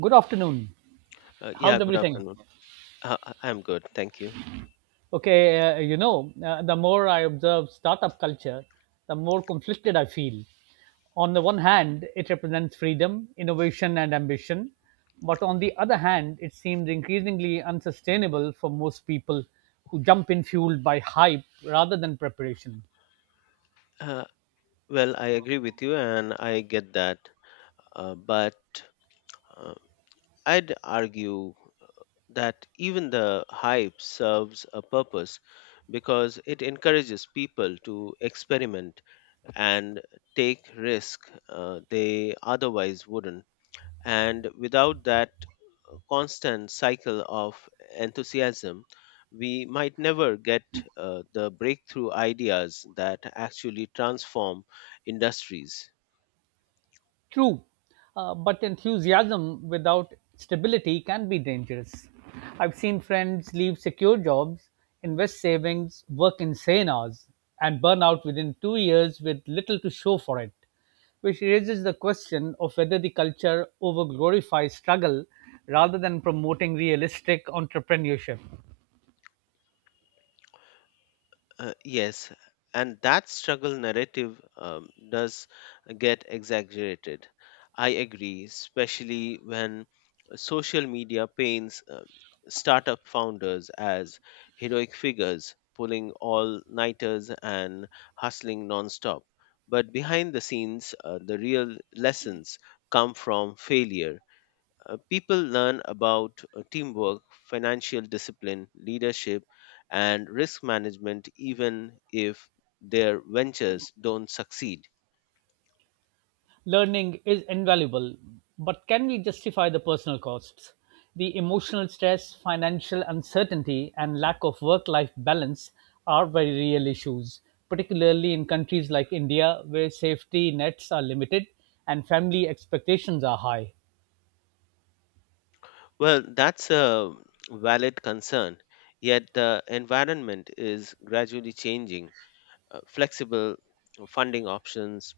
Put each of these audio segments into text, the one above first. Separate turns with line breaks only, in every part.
Good afternoon.
Yeah,
How's
good
everything?
afternoon. I'm good, thank you.
Okay, the more I observe startup culture, the more conflicted I feel. On the one hand, it represents freedom, innovation, and ambition. But on the other hand, it seems increasingly unsustainable for most people who jump in fueled by hype rather than preparation.
Uh, well, I agree with you, and I get that. But uh, I'd argue that even the hype serves a purpose because it encourages people to experiment and take risk they otherwise wouldn't. And without that constant cycle of enthusiasm, we might never get the breakthrough ideas that actually transform industries.
True, but enthusiasm without stability can be dangerous. I've seen friends leave secure jobs, invest savings, work insane hours, and burn out within 2 years with little to show for it, which raises the question of whether the culture over glorifies struggle rather than promoting realistic entrepreneurship.
Yes, and that struggle narrative does get exaggerated. I agree, especially when social media paints startup founders as heroic figures, pulling all nighters and hustling nonstop. But behind the scenes, the real lessons come from failure. People learn about teamwork, financial discipline, leadership, and risk management even if their ventures don't succeed.
Learning is invaluable, but can we justify the personal costs? The emotional stress, financial uncertainty, and lack of work life balance are very real issues, particularly in countries like India, where safety nets are limited and family expectations are high.
Well, that's a valid concern, yet the environment is gradually changing. Flexible funding options,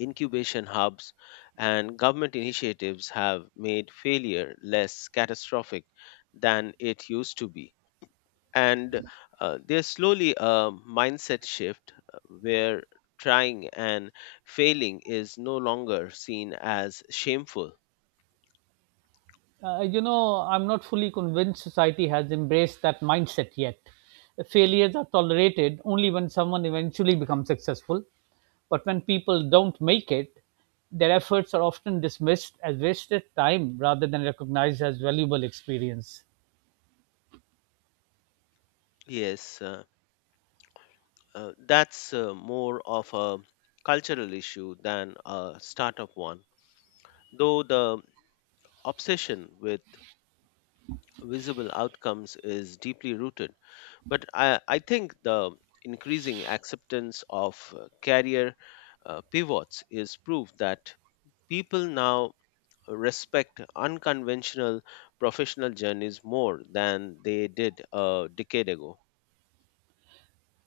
incubation hubs, and government initiatives have made failure less catastrophic than it used to be. And there's slowly a mindset shift where trying and failing is no longer seen as shameful.
I'm not fully convinced society has embraced that mindset yet. Failures are tolerated only when someone eventually becomes successful. But when people don't make it, their efforts are often dismissed as wasted time rather than recognized as valuable experience.
Yes, that's more of a cultural issue than a startup one, though the obsession with visible outcomes is deeply rooted. But I think the increasing acceptance of career pivots is proof that people now respect unconventional professional journeys more than they did a decade ago.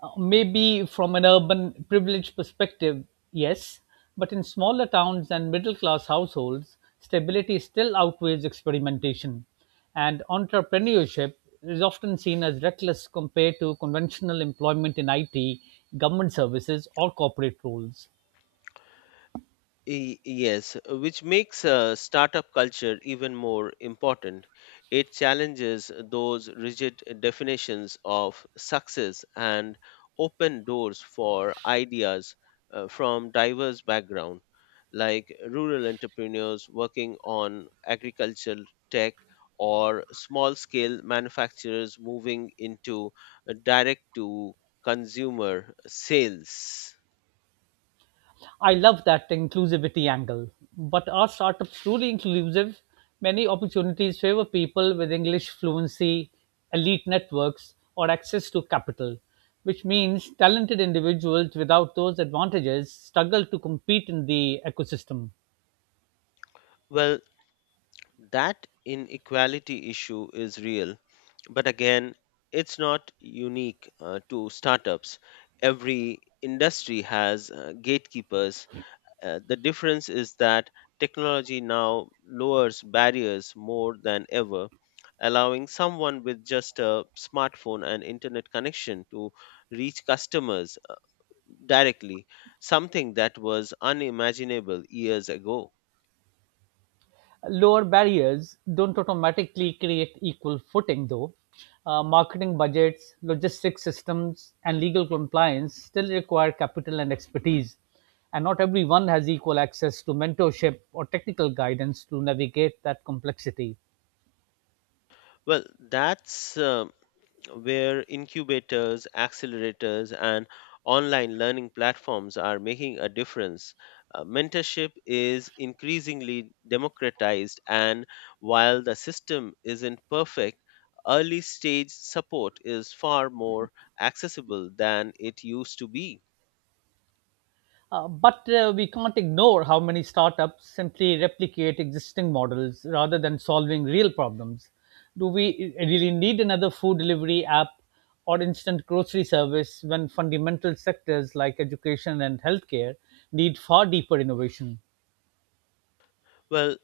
Maybe from an urban privilege perspective, yes, but in smaller towns and middle class households, stability still outweighs experimentation, and entrepreneurship is often seen as reckless compared to conventional employment in IT, government services, or corporate roles.
Yes, which makes startup culture even more important. It challenges those rigid definitions of success and open doors for ideas from diverse backgrounds, like rural entrepreneurs working on agricultural tech or small-scale manufacturers moving into direct-to-consumer sales.
I love that inclusivity angle. But are startups truly inclusive? Many opportunities favor people with English fluency, elite networks, or access to capital, which means talented individuals without those advantages struggle to compete in the ecosystem.
Well, that inequality issue is real, but again, it's not unique to startups. Every industry has gatekeepers. The difference is that technology now lowers barriers more than ever, allowing someone with just a smartphone and internet connection to reach customers directly, something that was unimaginable years ago.
Lower barriers don't automatically create equal footing, though. Marketing budgets, logistics systems, and legal compliance still require capital and expertise, and not everyone has equal access to mentorship or technical guidance to navigate that complexity.
Well, that's where incubators, accelerators, and online learning platforms are making a difference. Mentorship is increasingly democratized, and while the system isn't perfect, early stage support is far more accessible than it used to be.
But we can't ignore how many startups simply replicate existing models rather than solving real problems. Do we really need another food delivery app or instant grocery service when fundamental sectors like education and healthcare need far deeper innovation?
Well,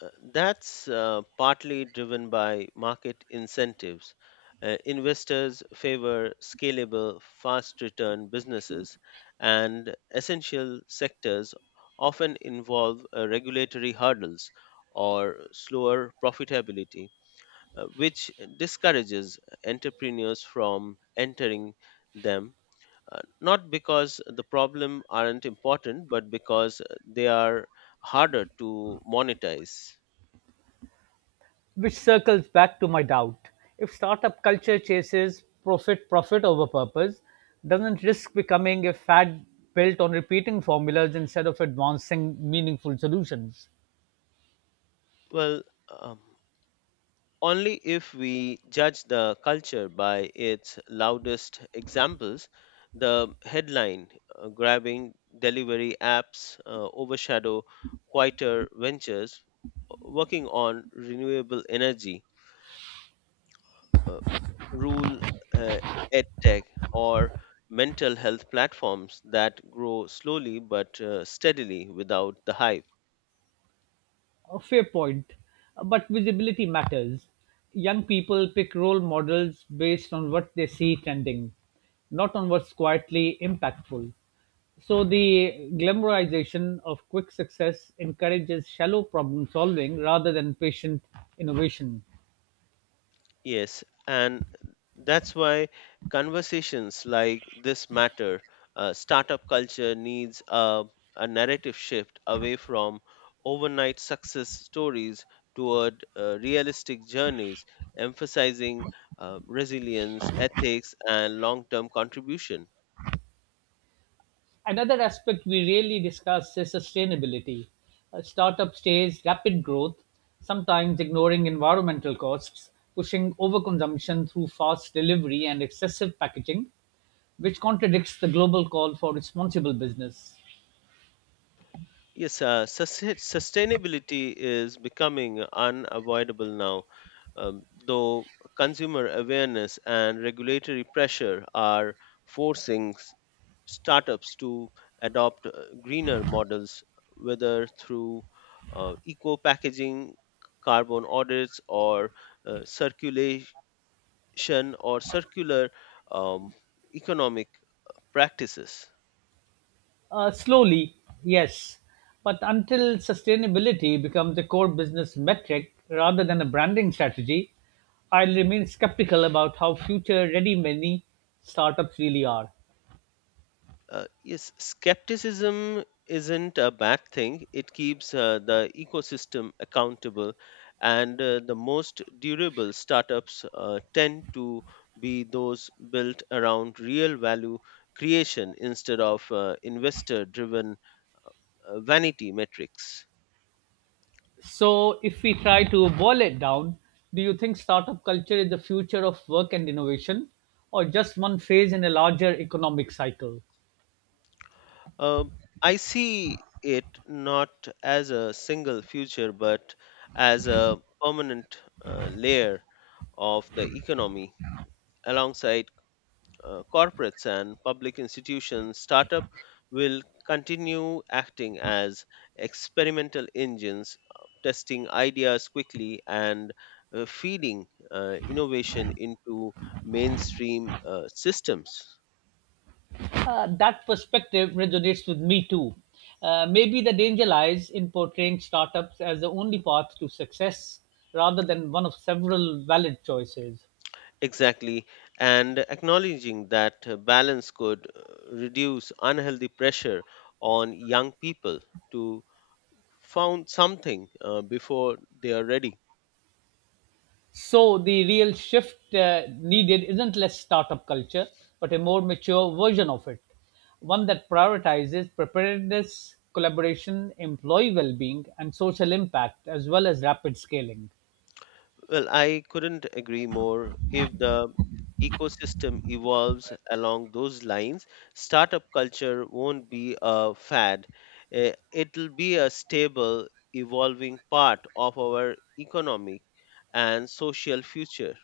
uh, that's uh, partly driven by market incentives. Investors favor scalable, fast return businesses, and essential sectors often involve regulatory hurdles or slower profitability. Which discourages entrepreneurs from entering them, not because the problem aren't important, but because they are harder to monetize.
Which circles back to my doubt. If startup culture chases profit over purpose, doesn't risk becoming a fad built on repeating formulas instead of advancing meaningful solutions?
Well, um, only if we judge the culture by its loudest examples, the headline grabbing delivery apps overshadow quieter ventures working on renewable energy, uh, rule uh, edtech or mental health platforms that grow slowly but steadily without the hype.
A fair point, but visibility matters. Young people pick role models based on what they see trending, not on what's quietly impactful. So the glamorization of quick success encourages shallow problem solving rather than patient innovation.
Yes, and that's why conversations like this matter. Startup culture needs a narrative shift away from overnight success stories toward realistic journeys emphasizing resilience, ethics, and long-term contribution.
Another aspect we rarely discuss is sustainability. A startup stays rapid growth, sometimes ignoring environmental costs, pushing overconsumption through fast delivery and excessive packaging, which contradicts the global call for responsible business.
Yes, sustainability is becoming unavoidable now, though consumer awareness and regulatory pressure are forcing startups to adopt greener models, whether through eco packaging, carbon audits, or circulation or circular um, economic practices.
Slowly, yes, but until sustainability becomes a core business metric rather than a branding strategy, I'll remain skeptical about how future ready many startups really are.
Yes, skepticism isn't a bad thing. It keeps the ecosystem accountable, and the most durable startups tend to be those built around real value creation instead of investor driven vanity metrics.
So, if we try to boil it down, do you think startup culture is the future of work and innovation, or just one phase in a larger economic cycle?
Um, I see it not as a single future, but as a permanent layer of the economy alongside corporates and public institutions. Startup will continue acting as experimental engines, testing ideas quickly and feeding innovation into mainstream systems.
That perspective resonates with me too. Maybe the danger lies in portraying startups as the only path to success rather than one of several valid choices.
Exactly, and acknowledging that balance could reduce unhealthy pressure on young people to found something before they are ready.
So the real shift needed isn't less startup culture, but a more mature version of it, one that prioritizes preparedness, collaboration, employee well-being, and social impact, as well as rapid scaling.
Well, I couldn't agree more. If the ecosystem evolves along those lines, startup culture won't be a fad. It'll be a stable, evolving part of our economic and social future.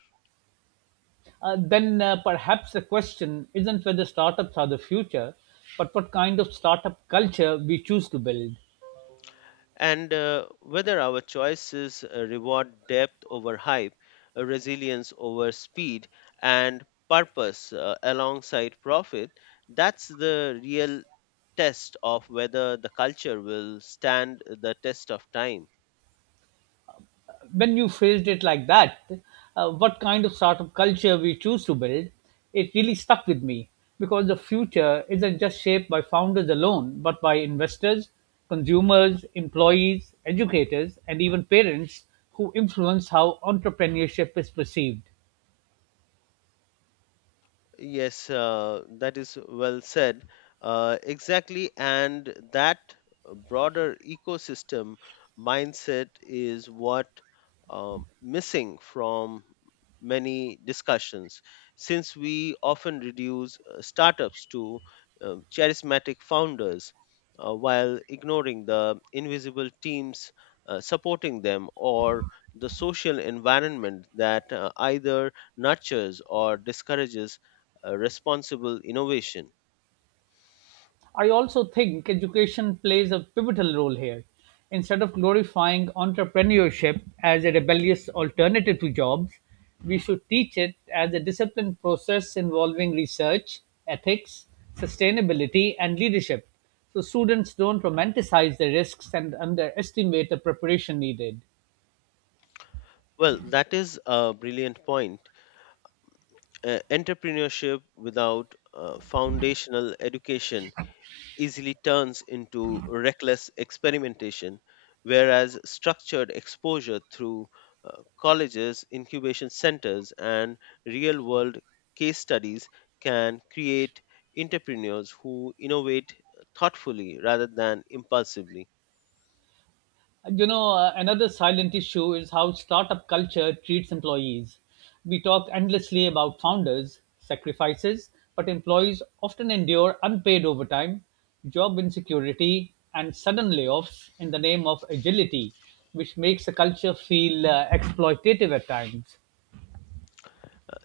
Then perhaps the question isn't whether startups are the future, but what kind of startup culture we choose to build.
And whether our choices reward depth over hype, resilience over speed, and purpose alongside profit, that's the real test of whether the culture will stand the test of time.
When you phrased it like that, what kind of startup culture we choose to build, it really stuck with me because the future isn't just shaped by founders alone, but by investors, consumers, employees, educators, and even parents who influence how entrepreneurship is perceived.
Yes, that is well said. Exactly, and that broader ecosystem mindset is what missing from many discussions, since we often reduce startups to charismatic founders while ignoring the invisible teams supporting them or the social environment that either nurtures or discourages responsible innovation.
I also think education plays a pivotal role here. Instead of glorifying entrepreneurship as a rebellious alternative to jobs, we should teach it as a disciplined process involving research, ethics, sustainability, and leadership so students don't romanticize the risks and underestimate the preparation needed.
Well, that is a brilliant point. Entrepreneurship without foundational education easily turns into reckless experimentation, whereas structured exposure through colleges, incubation centers, and real world case studies can create entrepreneurs who innovate thoughtfully rather than impulsively.
Another silent issue is how startup culture treats employees. We talk endlessly about founders' sacrifices, but employees often endure unpaid overtime, job insecurity, and sudden layoffs in the name of agility, which makes the culture feel exploitative at times.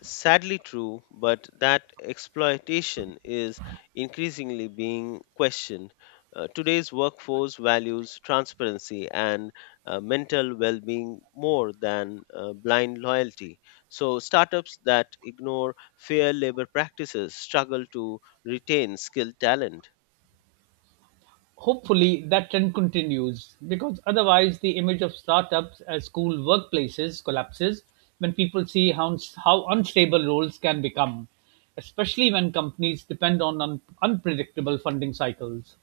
Sadly true, but that exploitation is increasingly being questioned. Today's workforce values transparency and mental well being more than blind loyalty. So, startups that ignore fair labor practices struggle to retain skilled talent.
Hopefully, that trend continues because otherwise, the image of startups as cool workplaces collapses when people see how unstable roles can become, especially when companies depend on unpredictable funding cycles.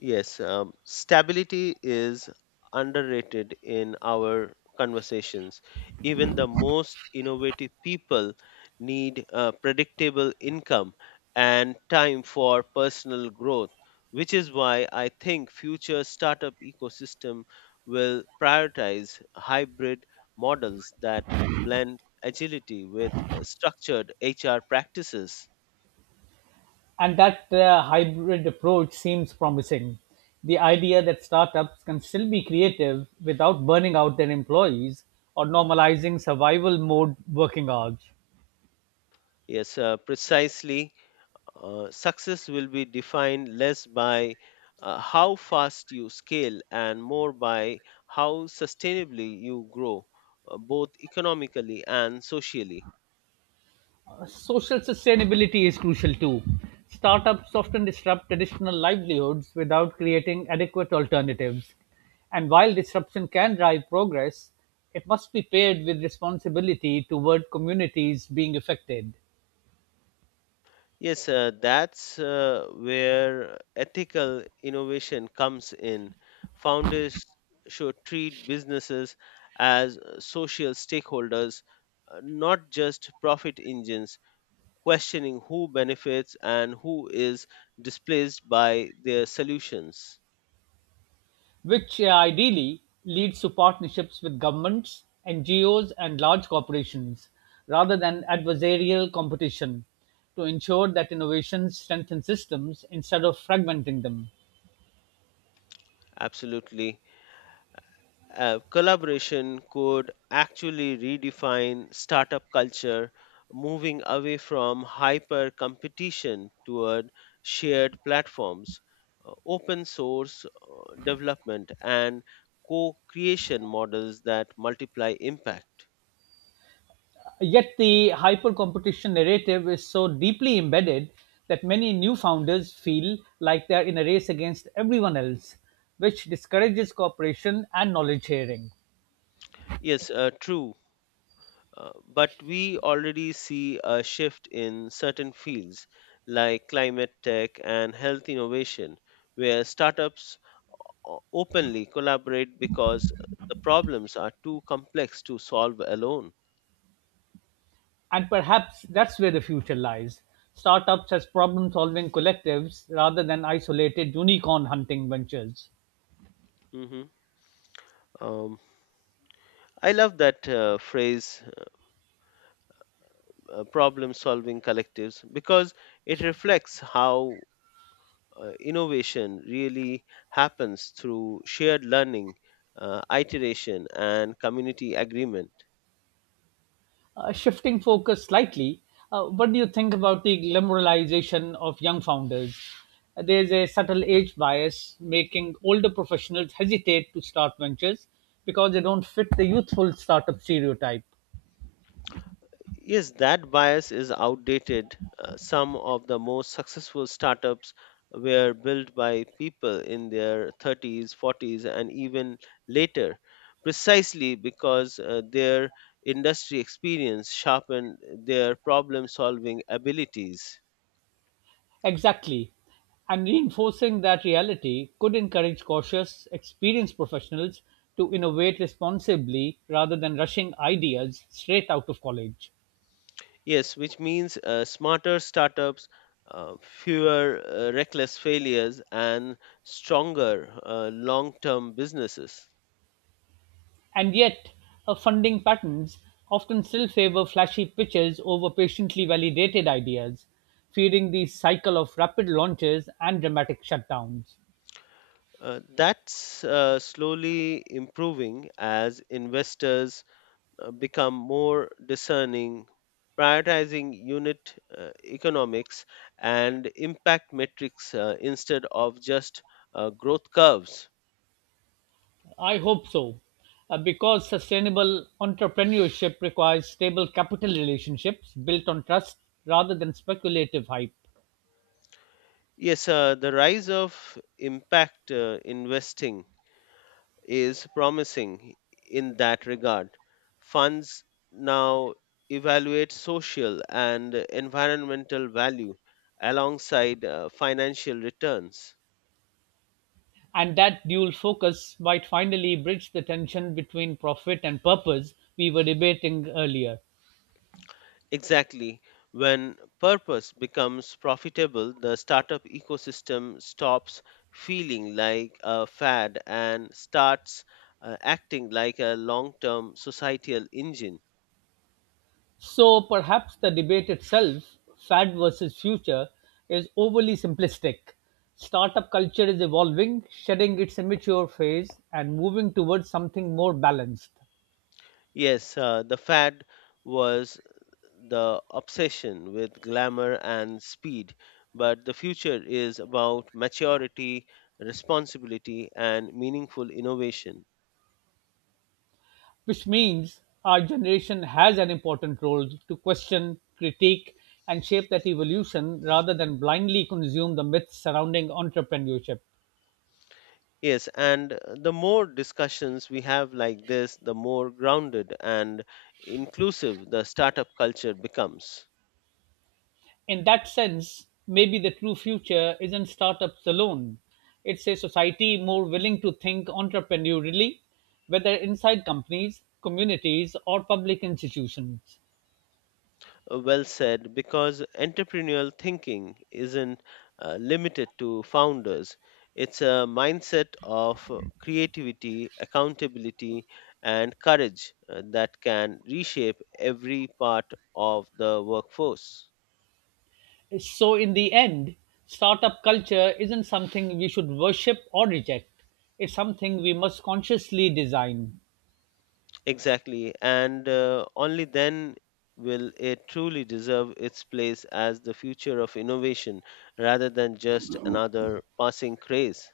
Yes, stability is underrated in our conversations. Even the most innovative people need predictable income and time for personal growth, which is why I think future startup ecosystem will prioritize hybrid models that blend agility with structured HR practices.
And that hybrid approach seems promising. The idea that startups can still be creative without burning out their employees or normalizing survival mode working hours.
Yes, precisely. Success will be defined less by how fast you scale and more by how sustainably you grow, both economically and socially.
Social sustainability is crucial too. Startups often disrupt traditional livelihoods without creating adequate alternatives. And while disruption can drive progress, it must be paired with responsibility toward communities being affected,
Yes, that's where ethical innovation comes in. Founders should treat businesses as social stakeholders, not just profit engines, questioning who benefits and who is displaced by their solutions.
which ideally leads to partnerships with governments, NGOs, and large corporations, rather than adversarial competition, to ensure that innovations strengthen systems instead of fragmenting them.
Absolutely. Collaboration could actually redefine startup culture, moving away from hyper competition toward shared platforms, open source development, and co creation models that multiply impact.
Yet the hyper competition narrative is so deeply embedded that many new founders feel like they're in a race against everyone else, which discourages cooperation and knowledge sharing.
Yes, true, but we already see a shift in certain fields like climate tech and health innovation, where startups openly collaborate because the problems are too complex to solve alone.
And perhaps that's where the future lies startups as problem solving collectives rather than isolated unicorn hunting ventures.
Mhm. Um, I love that phrase, problem solving collectives, because it reflects how innovation really happens through shared learning, iteration, and community agreement.
Shifting focus slightly, what do you think about the glamorization of young founders? There's a subtle age bias making older professionals hesitate to start ventures because they don't fit the youthful startup stereotype.
Yes, that bias is outdated. Some of the most successful startups were built by people in their 30s, 40s, and even later, precisely because their industry experience sharpened their problem solving abilities.
Exactly. And reinforcing that reality could encourage cautious, experienced professionals to innovate responsibly rather than rushing ideas straight out of college.
Yes, which means smarter startups, uh, fewer reckless failures, and stronger long term businesses.
And yet, her funding patterns often still favor flashy pitches over patiently validated ideas, feeding the cycle of rapid launches and dramatic shutdowns.
That's slowly improving as investors become more discerning, prioritizing unit economics and impact metrics instead of just growth curves.
I hope so, because sustainable entrepreneurship requires stable capital relationships built on trust rather than speculative hype.
Yes, the rise of impact investing is promising in that regard. Funds now evaluate social and environmental value alongside financial returns.
And that dual focus might finally bridge the tension between profit and purpose we were debating earlier.
Exactly. When purpose becomes profitable, the startup ecosystem stops feeling like a fad and starts acting like a long term societal engine.
So perhaps the debate itself, fad versus future, is overly simplistic. Startup culture is evolving, shedding its immature phase and moving towards something more balanced,
Yes, the fad was the obsession with glamour and speed, but the future is about maturity, responsibility, and meaningful innovation.
which means our generation has an important role to question, critique, and shape that evolution rather than blindly consume the myths surrounding entrepreneurship.
Yes, and the more discussions we have like this, the more grounded and inclusive the startup culture becomes.
In that sense, maybe the true future isn't startups alone. It's a society more willing to think entrepreneurially, whether inside companies, communities, or public institutions.
Well said, because entrepreneurial thinking isn't limited to founders. It's a mindset of creativity, accountability, and courage that can reshape every part of the workforce.
So, in the end, startup culture isn't something we should worship or reject. It's something we must consciously design.
Exactly, and only then will it truly deserve its place as the future of innovation rather than just another passing craze.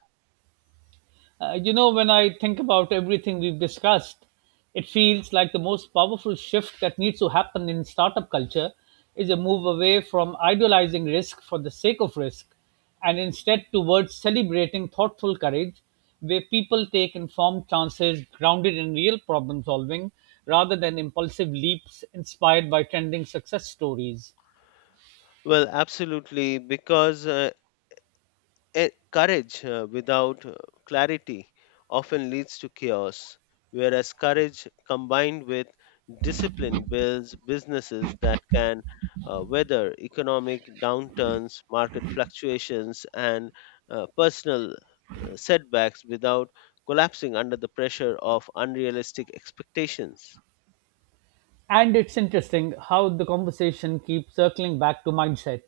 When I think about everything we've discussed, it feels like the most powerful shift that needs to happen in startup culture is a move away from idealizing risk for the sake of risk and instead towards celebrating thoughtful courage where people take informed chances grounded in real problem solving rather than impulsive leaps inspired by trending success stories.
Well, absolutely because E- courage without clarity often leads to chaos, whereas courage combined with discipline builds businesses that can weather economic downturns, market fluctuations, and personal setbacks without collapsing under the pressure of unrealistic expectations.
And it's interesting how the conversation keeps circling back to mindset,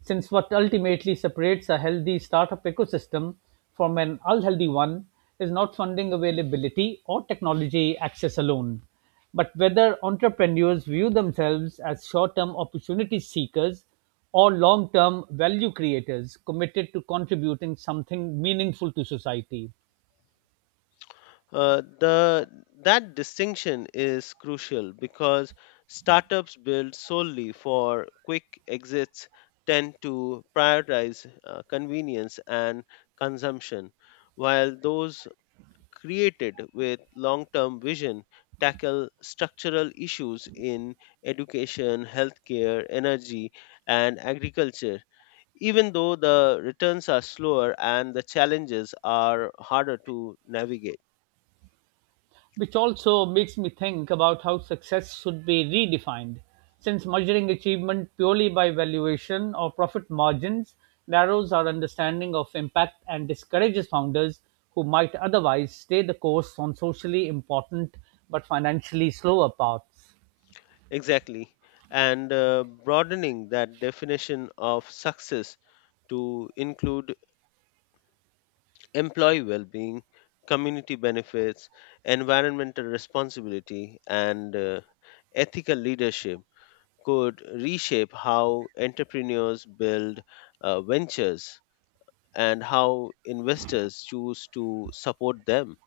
since what ultimately separates a healthy startup ecosystem from an unhealthy one is not funding availability or technology access alone, but whether entrepreneurs view themselves as short term opportunity seekers or long term value creators committed to contributing something meaningful to society.
The that distinction is crucial because startups built solely for quick exits tend to prioritize convenience and consumption, while those created with long term vision tackle structural issues in education, healthcare, energy, and agriculture, even though the returns are slower and the challenges are harder to navigate.
Which also makes me think about how success should be redefined, since measuring achievement purely by valuation or profit margins narrows our understanding of impact and discourages founders who might otherwise stay the course on socially important but financially slower paths.
Exactly. And broadening that definition of success to include employee well being, community benefits, environmental responsibility, and ethical leadership could reshape how entrepreneurs build ventures and how investors choose to support them.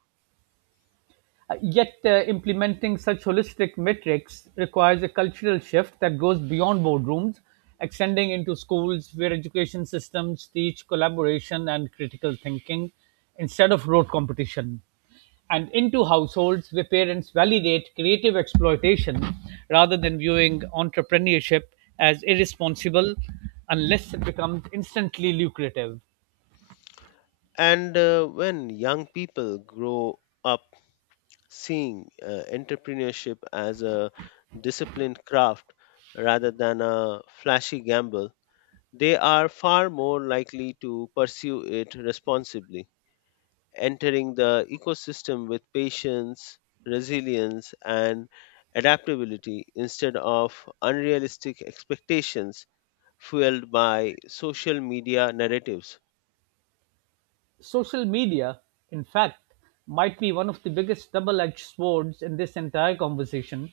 Yet, implementing such holistic metrics requires a cultural shift that goes beyond boardrooms, extending into schools where education systems teach collaboration and critical thinking instead of rote competition, and into households where parents validate creative exploitation rather than viewing entrepreneurship as irresponsible unless it becomes instantly lucrative.
And when young people grow up seeing entrepreneurship as a disciplined craft rather than a flashy gamble, they are far more likely to pursue it responsibly, entering the ecosystem with patience, resilience, and adaptability instead of unrealistic expectations fueled by social media narratives.
Social media, in fact, might be one of the biggest double edged swords in this entire conversation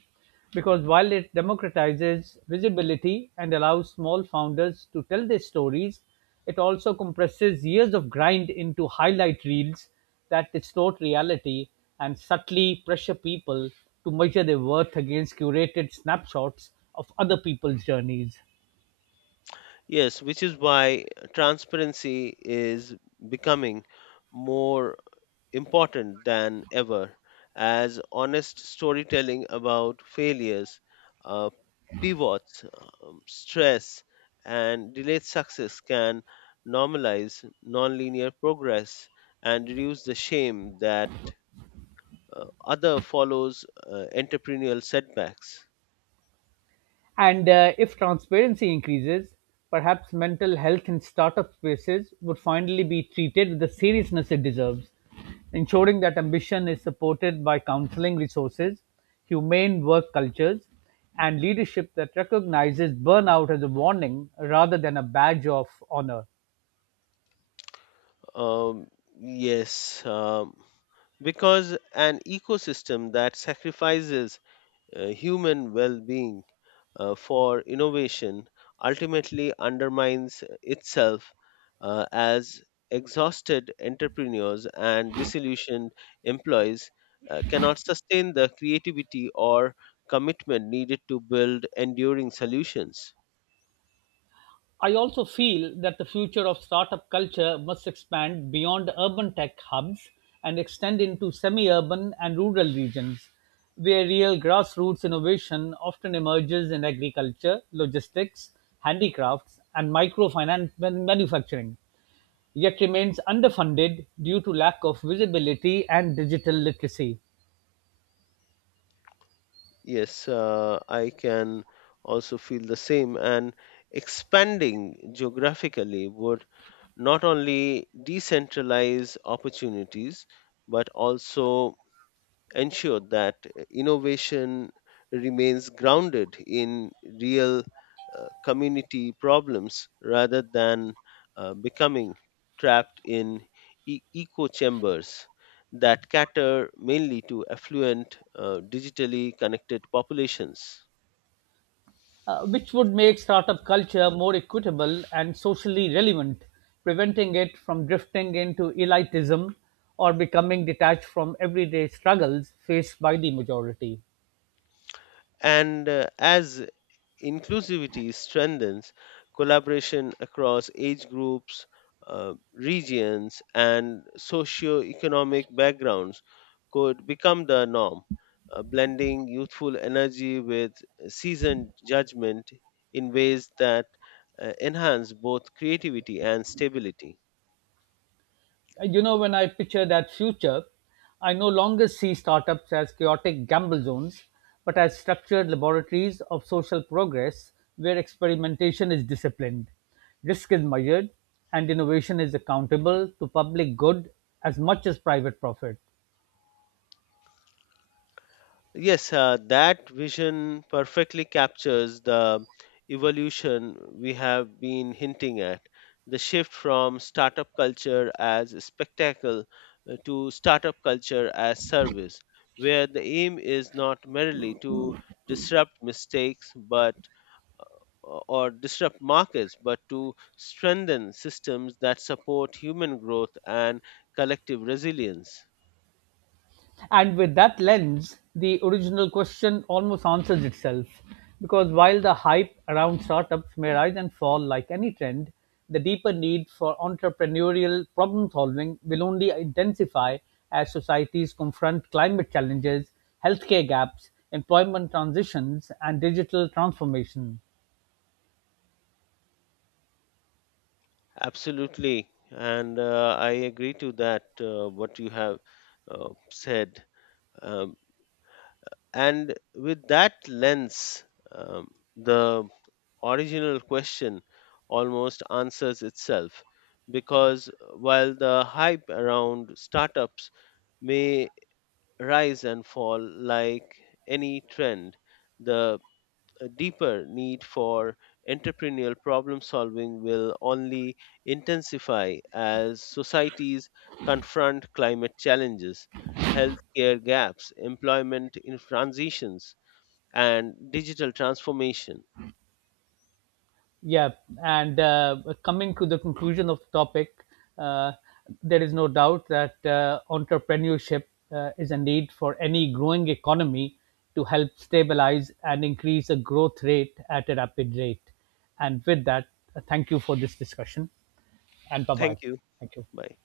because while it democratizes visibility and allows small founders to tell their stories, it also compresses years of grind into highlight reels that distort reality and subtly pressure people to measure their worth against curated snapshots of other people's journeys.
Yes, which is why transparency is becoming more important than ever, as honest storytelling about failures, uh, pivots, stress, and delayed success can normalize nonlinear progress and reduce the shame that other follows entrepreneurial setbacks.
And if transparency increases, perhaps mental health in startup spaces would finally be treated with the seriousness it deserves, ensuring that ambition is supported by counseling resources, humane work cultures, and leadership that recognizes burnout as a warning rather than a badge of honor.
Um, yes, because an ecosystem that sacrifices human well-being for innovation ultimately undermines itself as exhausted entrepreneurs and disillusioned employees cannot sustain the creativity or commitment needed to build enduring solutions.
I also feel that the future of startup culture must expand beyond urban tech hubs and extend into semi urban and rural regions, where real grassroots innovation often emerges in agriculture, logistics, handicrafts, and microfinance manufacturing, yet remains underfunded due to lack of visibility and digital literacy.
Yes, I can also feel the same, and expanding geographically would not only decentralize opportunities but also ensure that innovation remains grounded in real community problems rather than becoming trapped in echo chambers that cater mainly to affluent, digitally connected populations.
Which would make startup culture more equitable and socially relevant, preventing it from drifting into elitism or becoming detached from everyday struggles faced by the majority.
And as inclusivity strengthens, collaboration across age groups, regions, and socio-economic backgrounds could become the norm, blending youthful energy with seasoned judgment in ways that enhance both creativity and stability.
When I picture that future, I no longer see startups as chaotic gamble zones, but as structured laboratories of social progress where experimentation is disciplined, risk is measured, and innovation is accountable to public good as much as private profit.
Yes, that vision perfectly captures the evolution we have been hinting at. The shift from startup culture as a spectacle to startup culture as service, where the aim is not merely to disrupt mistakes but or disrupt markets but to strengthen systems that support human growth and collective resilience.
And with that lens, the original question almost answers itself. Because while the hype around startups may rise and fall like any trend, the deeper need for entrepreneurial problem solving will only intensify as societies confront climate challenges, healthcare gaps, employment transitions, and digital transformation.
Absolutely, and I agree to that. What you have said, um, and with that lens, um, the original question almost answers itself, because while the hype around startups may rise and fall like any trend, the a deeper need for entrepreneurial problem solving will only intensify as societies confront climate challenges, healthcare gaps, employment in transitions, and digital transformation.
Yeah, and coming to the conclusion of the topic, uh, there is no doubt that entrepreneurship is a need for any growing economy to help stabilize and increase the growth rate at a rapid rate. And with that, thank you for this discussion and bye bye.
Thank you.
Thank you.
Bye.